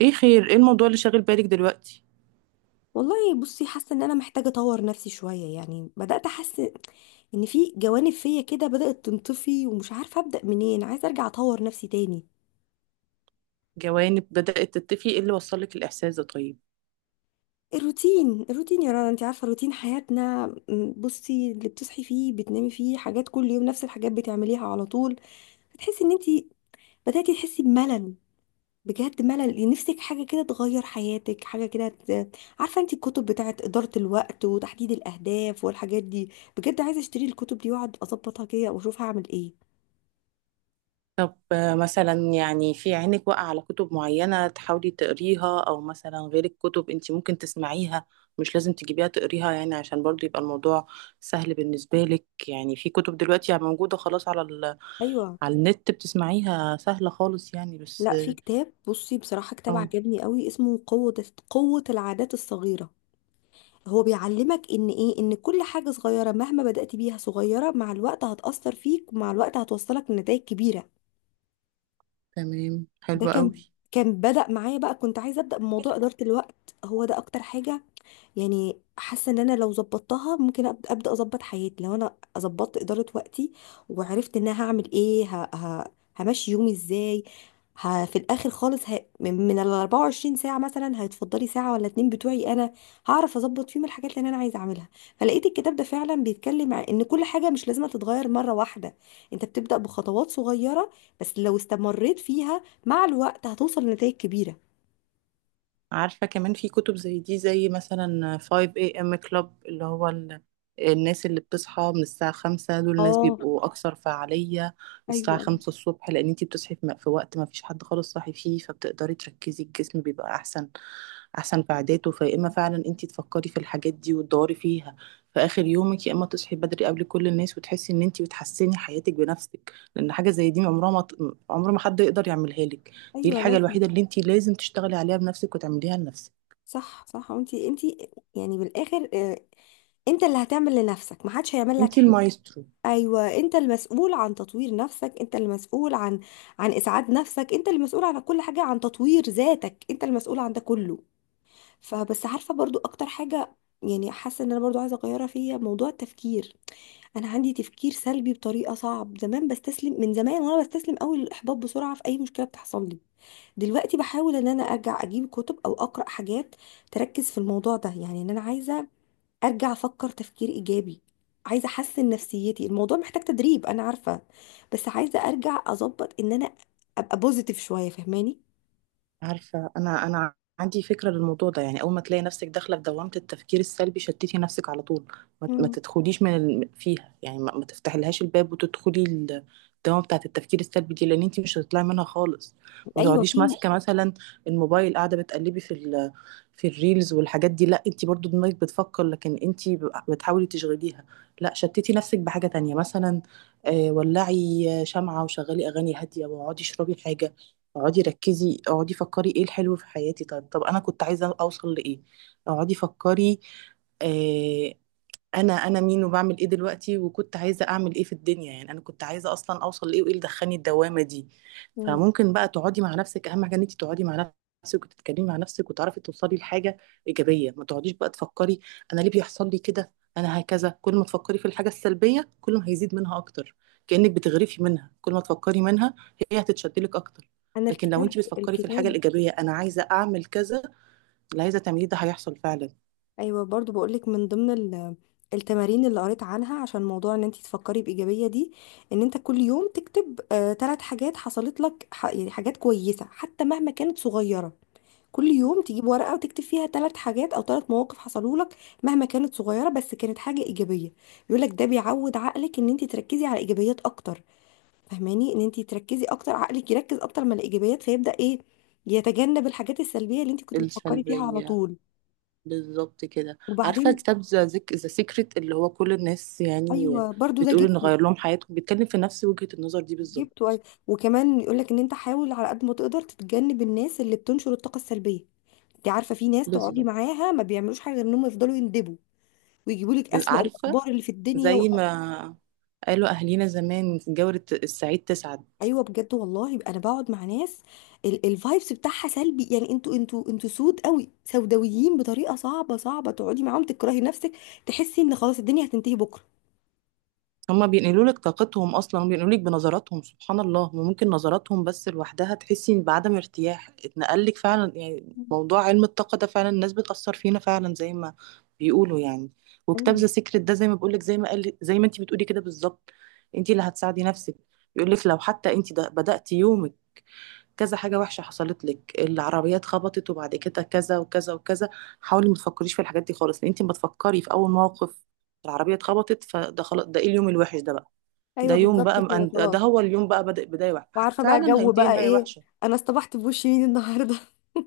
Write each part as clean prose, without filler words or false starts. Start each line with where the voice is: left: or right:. right: ايه خير ايه الموضوع اللي شاغل بالك دلوقتي؟
left: والله، بصي حاسه ان انا محتاجه اطور نفسي شويه. يعني بدات احس ان في جوانب فيا كده بدات تنطفي، ومش عارفه ابدا منين عايزه ارجع اطور نفسي تاني.
right: جوانب بدأت تتفي؟ ايه اللي وصلك الإحساس ده؟ طيب
left: الروتين الروتين يا رنا، انت عارفه روتين حياتنا. بصي، اللي بتصحي فيه بتنامي فيه، حاجات كل يوم نفس الحاجات بتعمليها على طول. بتحسي ان انت بداتي تحسي بملل، بجد ملل. نفسك حاجة كده تغير حياتك، حاجة كده عارفة انت الكتب بتاعت إدارة الوقت وتحديد الأهداف والحاجات دي. بجد عايزة اشتري الكتب دي واقعد اظبطها كده واشوف هعمل ايه.
right: طب مثلا يعني في عينك واقع على كتب معينة تحاولي تقريها؟ او مثلا غير الكتب انت ممكن تسمعيها، مش لازم تجيبيها تقريها، يعني عشان برضو يبقى الموضوع سهل بالنسبة لك. يعني في كتب دلوقتي يعني موجودة خلاص على
left: ايوه.
right: على النت بتسمعيها سهلة خالص يعني، بس
left: لا، في كتاب، بصي بصراحة كتاب
right: آه،
left: عجبني قوي، اسمه قوة العادات الصغيرة. هو بيعلمك ان ايه، ان كل حاجة صغيرة مهما بدأت بيها صغيرة، مع الوقت هتأثر فيك ومع الوقت هتوصلك لنتائج كبيرة.
right: تمام
left: ده
right: حلوة
left: كان
right: قوي.
left: بدأ معايا بقى. كنت عايزة أبدأ بموضوع إدارة الوقت، هو ده أكتر حاجة. يعني حاسه ان انا لو ظبطتها ممكن ابدا اظبط حياتي، لو انا ظبطت اداره وقتي وعرفت ان انا هعمل ايه، همشي يومي ازاي، في الاخر خالص من ال 24 ساعه مثلا هيتفضلي ساعه ولا اتنين بتوعي انا، هعرف اظبط فيهم الحاجات اللي انا عايزه اعملها. فلقيت الكتاب ده فعلا بيتكلم عن ان كل حاجه مش لازم تتغير مره واحده، انت بتبدا بخطوات صغيره، بس لو استمريت فيها مع الوقت هتوصل لنتائج كبيره.
right: عارفة كمان في كتب زي دي، زي مثلا 5 a.m. club اللي هو الناس اللي بتصحى من الساعة خمسة، دول الناس
left: اه.
right: بيبقوا أكثر فعالية الساعة
left: ايوه.
right: خمسة الصبح، لأن انتي بتصحي في في وقت ما فيش حد خالص صاحي فيه، فبتقدري تركزي، الجسم بيبقى أحسن أحسن في عاداته. فيا إما فعلا انتي تفكري في الحاجات دي وتدوري فيها في آخر يومك، يا إما تصحي بدري قبل كل الناس وتحسي إن انتي بتحسني حياتك بنفسك، لأن حاجة زي دي عمر ما حد يقدر يعملها لك. دي
left: ايوه
right: الحاجة
left: لازم.
right: الوحيدة اللي أنتِ لازم تشتغلي عليها بنفسِك وتعمليها لنفسِك،
left: صح صح. وانت يعني بالاخر، انت اللي هتعمل لنفسك، محدش هيعمل لك
right: أنتِ
left: حاجه.
right: المايسترو.
left: ايوه، انت المسؤول عن تطوير نفسك، انت المسؤول عن اسعاد نفسك، انت المسؤول عن كل حاجه، عن تطوير ذاتك، انت المسؤول عن ده كله. فبس عارفه برضو اكتر حاجه يعني حاسه ان انا برضو عايزه اغيرها فيا، موضوع التفكير. انا عندي تفكير سلبي بطريقه صعب. زمان بستسلم، من زمان وانا بستسلم قوي للاحباط بسرعه في اي مشكله بتحصل لي. دلوقتي بحاول ان انا ارجع اجيب كتب او اقرا حاجات تركز في الموضوع ده، يعني ان انا عايزه ارجع افكر تفكير ايجابي، عايزه احسن نفسيتي. الموضوع محتاج تدريب انا عارفه، بس عايزه ارجع اظبط ان انا ابقى بوزيتيف شويه. فاهماني؟
right: عارفة، أنا عندي فكرة للموضوع ده. يعني أول ما تلاقي نفسك داخلة في دوامة التفكير السلبي شتتي نفسك على طول، ما
left: مم.
right: تدخليش من فيها، يعني ما تفتحلهاش الباب وتدخلي الدوامة بتاعة التفكير السلبي دي، لأن أنت مش هتطلعي منها خالص. ما
left: ايوه
right: تقعديش
left: في.
right: ماسكة مثلا الموبايل، قاعدة بتقلبي في في الريلز والحاجات دي، لا، أنت برضو دماغك بتفكر لكن أنت بتحاولي تشغليها. لا، شتتي نفسك بحاجة تانية، مثلا ولعي شمعة وشغلي أغاني هادية واقعدي اشربي حاجة. اقعدي ركزي، اقعدي فكري ايه الحلو في حياتي، طب انا كنت عايزه اوصل لايه. اقعدي فكري، آه، انا مين وبعمل ايه دلوقتي، وكنت عايزه اعمل ايه في الدنيا، يعني انا كنت عايزه اصلا اوصل لايه، وايه اللي دخلني الدوامه دي.
left: مم.
right: فممكن بقى تقعدي مع نفسك، اهم حاجه ان انت تقعدي مع نفسك وتتكلمي مع نفسك وتعرفي توصلي لحاجه ايجابيه. ما تقعديش بقى تفكري انا ليه بيحصل لي كده، انا هكذا، كل ما تفكري في الحاجه السلبيه كل ما هيزيد منها اكتر، كانك بتغرفي منها، كل ما تفكري منها هي هتتشدلك اكتر.
left: انا
right: لكن لو انت بتفكري في الحاجه
left: الكتاب
right: الايجابيه، انا عايزه اعمل كذا، اللي عايزه تعمليه ده هيحصل فعلا.
left: ايوه، برضو بقولك، من ضمن التمارين اللي قريت عنها عشان موضوع ان انت تفكري بايجابيه دي، ان انت كل يوم تكتب ثلاث حاجات حصلت لك، يعني حاجات كويسه حتى مهما كانت صغيره. كل يوم تجيب ورقة وتكتب فيها ثلاث حاجات أو ثلاث مواقف حصلوا لك مهما كانت صغيرة، بس كانت حاجة إيجابية. بيقول لك ده بيعود عقلك إن أنت تركزي على إيجابيات أكتر، فهماني؟ إن أنت تركزي أكتر، عقلك يركز أكتر من الإيجابيات فيبدأ إيه، يتجنب الحاجات السلبية اللي أنت كنت بتفكري فيها على
right: السلبية،
left: طول.
right: بالظبط كده. عارفة
left: وبعدين
right: كتاب ذا سيكريت اللي هو كل الناس يعني
left: أيوه برضو ده
right: بتقول إن
left: جبته.
right: غير لهم حياتهم، بيتكلم في نفس وجهة النظر دي بالظبط.
left: جبته أيوة. وكمان يقول لك إن أنت حاول على قد ما تقدر تتجنب الناس اللي بتنشر الطاقة السلبية. أنت عارفة في ناس تقعدي
right: بالظبط،
left: معاها ما بيعملوش حاجة غير إنهم يفضلوا يندبوا ويجيبوا لك اسوأ
right: عارفة،
left: الاخبار اللي في الدنيا
right: زي
left: و...
right: ما قالوا أهلينا زمان، جورة السعيد تسعد.
left: ايوه بجد والله. يبقى انا بقعد مع ناس الفايبس بتاعها سلبي يعني، انتوا سود قوي، سوداويين بطريقه صعبه، صعبه تقعدي معاهم، تكرهي نفسك، تحسي ان خلاص الدنيا هتنتهي بكره.
right: هما بينقلوا لك طاقتهم اصلا، وبينقلوا لك بنظراتهم، سبحان الله، وممكن نظراتهم بس لوحدها تحسي بعدم ارتياح اتنقل لك فعلا. يعني موضوع علم الطاقه ده فعلا الناس بتاثر فينا فعلا زي ما بيقولوا يعني. وكتاب
left: ايوه.
right: ذا سيكريت ده زي ما بقول لك، زي ما قال، زي ما انت بتقولي كده بالظبط، انت اللي هتساعدي نفسك. بيقول لك لو حتى انت ده بداتي يومك كذا حاجه وحشه حصلت لك، العربيات خبطت وبعد كده كذا وكذا وكذا، حاولي ما تفكريش في الحاجات دي خالص، لان انت ما تفكري في اول موقف العربية اتخبطت فده خلاص، ده ايه اليوم الوحش ده بقى، ده
left: ايوه
right: يوم
left: بالظبط
right: بقى،
left: كده
right: ده
left: خلاص.
right: هو اليوم بقى بدأ بداية وحشة،
left: وعارفه بقى
right: فعلا
left: جو
right: هينتهي
left: بقى
right: نهاية
left: ايه،
right: وحشة.
left: انا اصطبحت بوش مين النهارده.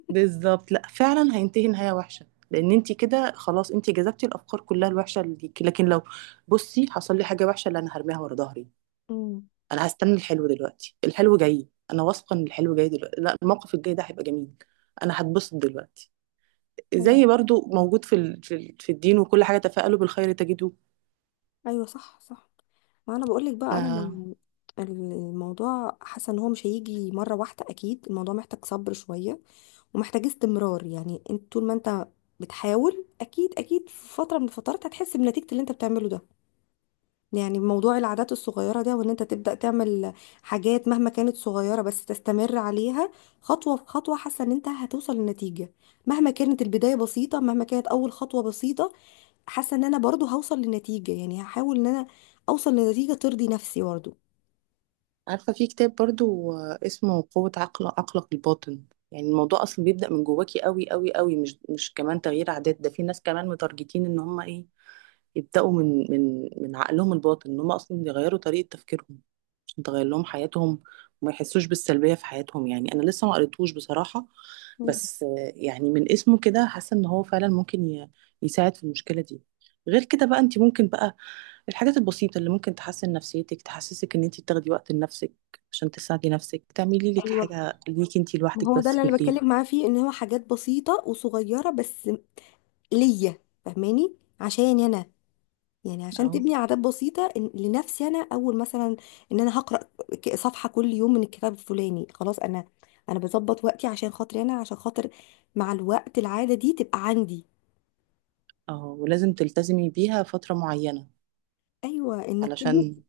right: بالظبط، لا فعلا هينتهي نهاية وحشة، لأن انت كده خلاص انت جذبتي الأفكار كلها الوحشة اللي ليكي. لكن لو بصي حصل لي حاجة وحشة اللي أنا هرميها ورا ظهري،
left: امم.
right: أنا هستنى الحلو دلوقتي، الحلو جاي، أنا واثقة إن الحلو جاي دلوقتي، لا، الموقف الجاي ده هيبقى جميل، أنا هتبسط دلوقتي.
left: ايوه.
right: زي برضو موجود في في في الدين وكل حاجة، تفاءلوا بالخير تجدوه.
left: ايوه صح صح. ما انا بقول لك بقى انا
right: آه.
left: ما. الموضوع حاسه ان هو مش هيجي مره واحده، اكيد الموضوع محتاج صبر شويه ومحتاجة استمرار. يعني انت طول ما انت بتحاول اكيد اكيد في فترة من الفترات هتحس بنتيجة اللي انت بتعمله ده. يعني موضوع العادات الصغيرة ده، وان انت تبدأ تعمل حاجات مهما كانت صغيرة بس تستمر عليها خطوة بخطوة، حاسة ان انت هتوصل لنتيجة مهما كانت البداية بسيطة، مهما كانت اول خطوة بسيطة، حاسة ان انا برضو هوصل لنتيجة. يعني هحاول ان انا اوصل لنتيجة ترضي نفسي برضو.
right: عارفة في كتاب برضو، اسمه قوة عقل عقلك الباطن. يعني الموضوع أصلا بيبدأ من جواكي قوي قوي قوي، مش كمان تغيير عادات، ده في ناس كمان متارجتين إن هم إيه، يبداوا من من عقلهم الباطن، ان هم اصلا يغيروا طريقه تفكيرهم عشان تغير لهم حياتهم وما يحسوش بالسلبيه في حياتهم. يعني انا لسه ما قريتهوش بصراحه،
left: مم.
right: بس يعني من اسمه كده حاسه ان هو فعلا ممكن يساعد في المشكله دي. غير كده بقى انت ممكن بقى الحاجات البسيطه اللي ممكن تحسن نفسيتك، تحسسك ان انت بتاخدي وقت لنفسك عشان تساعدي نفسك، تعملي لك
left: ايوه،
right: حاجه ليك انت
left: ما
right: لوحدك
left: هو ده
right: بس
left: اللي انا
right: بالليل.
left: بتكلم معاه فيه، ان هو حاجات بسيطه وصغيره بس ليا. فاهماني؟ عشاني انا يعني، عشان
right: اه
left: تبني عادات بسيطة، لنفسي انا اول مثلا ان انا هقرأ صفحة كل يوم من الكتاب الفلاني خلاص. انا انا بظبط وقتي عشان خاطري انا، عشان خاطر مع الوقت العادة دي تبقى عندي.
right: اه ولازم تلتزمي بيها فتره معينه
left: ايوه انك تبني
right: علشان.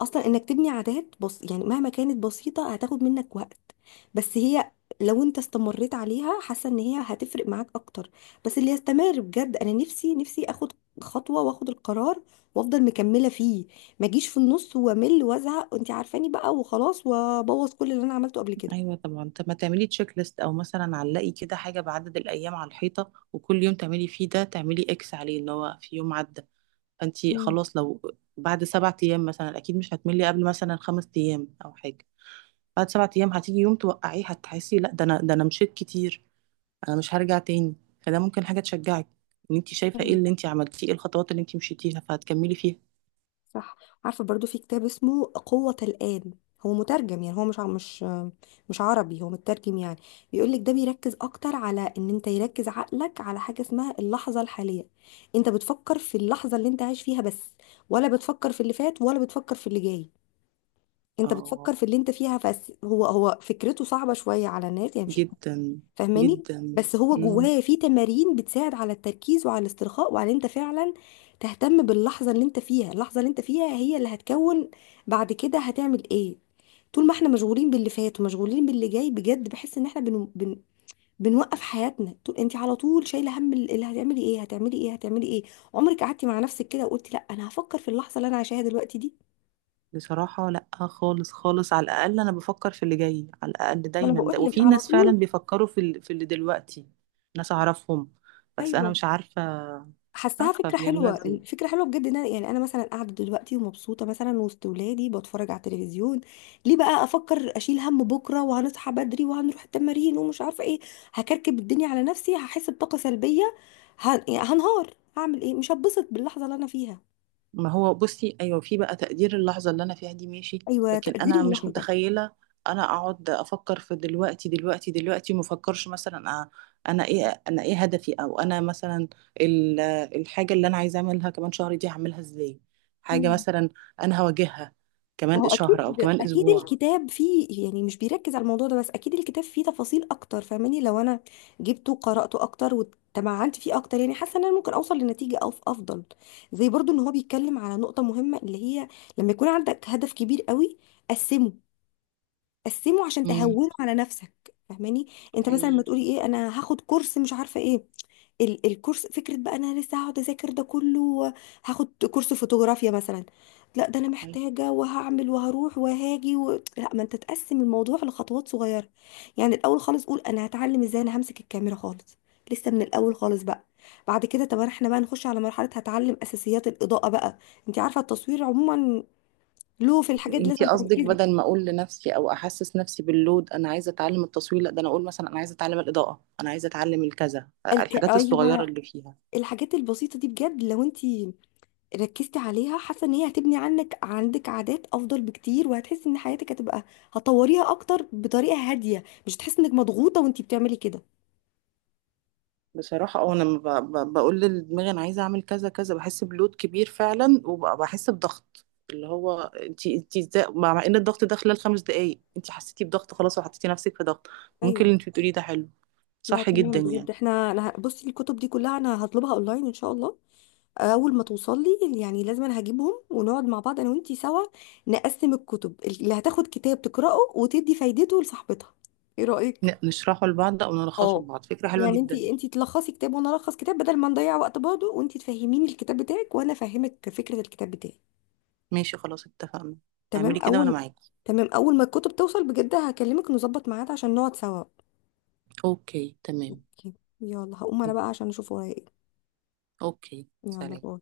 left: اصلا، انك تبني عادات بص، يعني مهما كانت بسيطه هتاخد منك وقت، بس هي لو انت استمريت عليها حاسه ان هي هتفرق معاك اكتر. بس اللي يستمر بجد. انا نفسي اخد خطوه واخد القرار وافضل مكمله فيه. ما اجيش في النص وامل وازهق، وانت عارفاني بقى وخلاص، وابوظ كل اللي انا عملته قبل كده.
right: ايوه طبعا. طب ما تعملي تشيك ليست، او مثلا علقي كده حاجه بعدد الايام على الحيطه، وكل يوم تعملي فيه ده تعملي اكس عليه ان هو في يوم عدى. فانتي خلاص لو بعد سبعة ايام مثلا، اكيد مش هتملي قبل مثلا خمس ايام او حاجه، بعد سبعة ايام هتيجي يوم توقعيه هتحسي لا ده انا، ده انا مشيت كتير، انا مش هرجع تاني. فده ممكن حاجه تشجعك، ان انتي شايفه ايه
left: مم.
right: اللي انتي عملتيه، ايه الخطوات اللي انتي مشيتيها فهتكملي فيها.
left: صح. عارفة برضو في كتاب اسمه قوة الآن، هو مترجم يعني، هو مش مش عربي، هو مترجم يعني. بيقولك ده بيركز أكتر على إن أنت يركز عقلك على حاجة اسمها اللحظة الحالية. أنت بتفكر في اللحظة اللي أنت عايش فيها بس، ولا بتفكر في اللي فات ولا بتفكر في اللي جاي. أنت
right: اه.
left: بتفكر في اللي أنت فيها بس. هو فكرته صعبة شوية على الناس، يعني مش
right: جدا
left: فاهماني؟
right: جدا.
left: بس هو جواه في تمارين بتساعد على التركيز وعلى الاسترخاء وعلى ان انت فعلا تهتم باللحظه اللي انت فيها. اللحظه اللي انت فيها هي اللي هتكون بعد كده، هتعمل ايه. طول ما احنا مشغولين باللي فات ومشغولين باللي جاي، بجد بحس ان احنا بنوقف حياتنا. طول انت على طول شايله هم اللي هتعملي ايه، هتعملي ايه، هتعملي ايه. عمرك قعدتي مع نفسك كده وقلتي لا انا هفكر في اللحظه اللي انا عايشاها دلوقتي دي؟
right: بصراحة لأ خالص خالص، على الأقل أنا بفكر في اللي جاي على الأقل
left: ما انا
right: دايما ده،
left: بقول لك
right: وفي
left: على
right: ناس فعلا
left: طول.
right: بيفكروا في, في اللي دلوقتي، ناس أعرفهم، بس أنا
left: ايوه.
right: مش عارفة
left: حاساها
right: عارفة
left: فكرة
right: بيعملوها
left: حلوة،
right: ازاي.
left: الفكرة حلوة بجد ان يعني انا مثلا قاعدة دلوقتي ومبسوطة مثلا وسط ولادي بتفرج على التلفزيون، ليه بقى افكر اشيل هم بكرة وهنصحى بدري وهنروح التمارين ومش عارفة ايه، هكركب الدنيا على نفسي، هحس بطاقة سلبية، يعني هنهار، هعمل ايه مش هتبسط باللحظة اللي انا فيها.
right: ما هو بصي ايوه في بقى تقدير اللحظه اللي انا فيها دي، ماشي،
left: ايوه
right: لكن
left: تقدير
right: انا مش
left: اللحظة.
right: متخيله انا اقعد افكر في دلوقتي دلوقتي دلوقتي، ما افكرش مثلا انا ايه، انا ايه هدفي، او انا مثلا ال- الحاجه اللي انا عايزه اعملها كمان شهر دي هعملها ازاي، حاجه مثلا انا هواجهها
left: ما
right: كمان
left: هو اكيد
right: شهر او كمان
left: اكيد
right: اسبوع.
left: الكتاب فيه يعني، مش بيركز على الموضوع ده بس، اكيد الكتاب فيه تفاصيل اكتر فاهماني؟ لو انا جبته وقراته اكتر وتمعنت فيه اكتر، يعني حاسه ان انا ممكن اوصل لنتيجه أو افضل. زي برضو ان هو بيتكلم على نقطه مهمه، اللي هي لما يكون عندك هدف كبير قوي، قسمه قسمه عشان
right: امم.
left: تهونه على نفسك. فاهماني؟ انت مثلا ما
right: ايوه.
left: تقولي ايه انا هاخد كورس مش عارفه ايه، الكورس فكره بقى انا لسه هقعد اذاكر ده كله، هاخد كورس فوتوغرافيا مثلا، لا ده انا
right: أيوه.
left: محتاجه وهعمل وهروح وهاجي و... لا، ما انت تقسم الموضوع لخطوات صغيره. يعني الاول خالص قول انا هتعلم ازاي انا همسك الكاميرا خالص، لسه من الاول خالص بقى. بعد كده طب احنا بقى نخش على مرحله هتعلم اساسيات الاضاءه بقى. انت عارفه التصوير عموما له في الحاجات
right: انتي
left: لازم
right: قصدك
left: تركزي.
right: بدل ما اقول لنفسي او احسس نفسي باللود انا عايزه اتعلم التصوير، لا، ده انا اقول مثلا انا عايزه اتعلم الاضاءه، انا عايزه اتعلم الكذا، الحاجات الصغيره
left: ايوه.
right: اللي فيها.
left: الحاجات البسيطة دي بجد، لو انتي ركزتي عليها حاسة ان هي هتبني عنك عندك عادات افضل بكتير، وهتحسي ان حياتك هتبقى هتطوريها اكتر بطريقة هادية، مش هتحسي انك مضغوطة وانتي بتعملي كده.
right: بصراحه اه انا لما بقول لدماغي انا عايزه اعمل كذا كذا بحس بلود كبير فعلا، وبحس بضغط، اللي هو انتي انتي ازاي، مع ان الضغط ده خلال خمس دقايق انتي حسيتي بضغط خلاص وحطيتي نفسك في ضغط. ممكن اللي
left: ايوه.
right: انتي بتقوليه ده حلو،
left: لا
right: صح جدا
left: تمام
right: يعني.
left: بجد. احنا انا بصي الكتب دي كلها انا هطلبها اونلاين ان شاء الله. اول ما توصل لي يعني، لازم انا هجيبهم ونقعد مع بعض انا وانتي سوا، نقسم الكتب اللي هتاخد كتاب تقراه وتدي فايدته لصاحبتها. ايه رأيك؟
right: نشرحه لبعض او نلخصه
left: اه،
right: لبعض، فكره حلوه
left: يعني انت
right: جدا.
left: انت تلخصي كتاب وانا الخص كتاب، بدل ما نضيع وقت برضه، وانت تفهميني الكتاب بتاعك وانا افهمك فكره الكتاب بتاعي.
right: ماشي خلاص، اتفقنا،
left: تمام
right: اعملي كده وانا
left: اول
right: معاكي.
left: تمام. اول ما الكتب توصل بجد هكلمك نظبط ميعاد عشان نقعد سوا.
right: اوكي تمام.
left: اوكي. يلا هقوم انا بقى عشان اشوف ورايا ايه.
right: اوكي
left: يلا
right: سلام.
left: باي.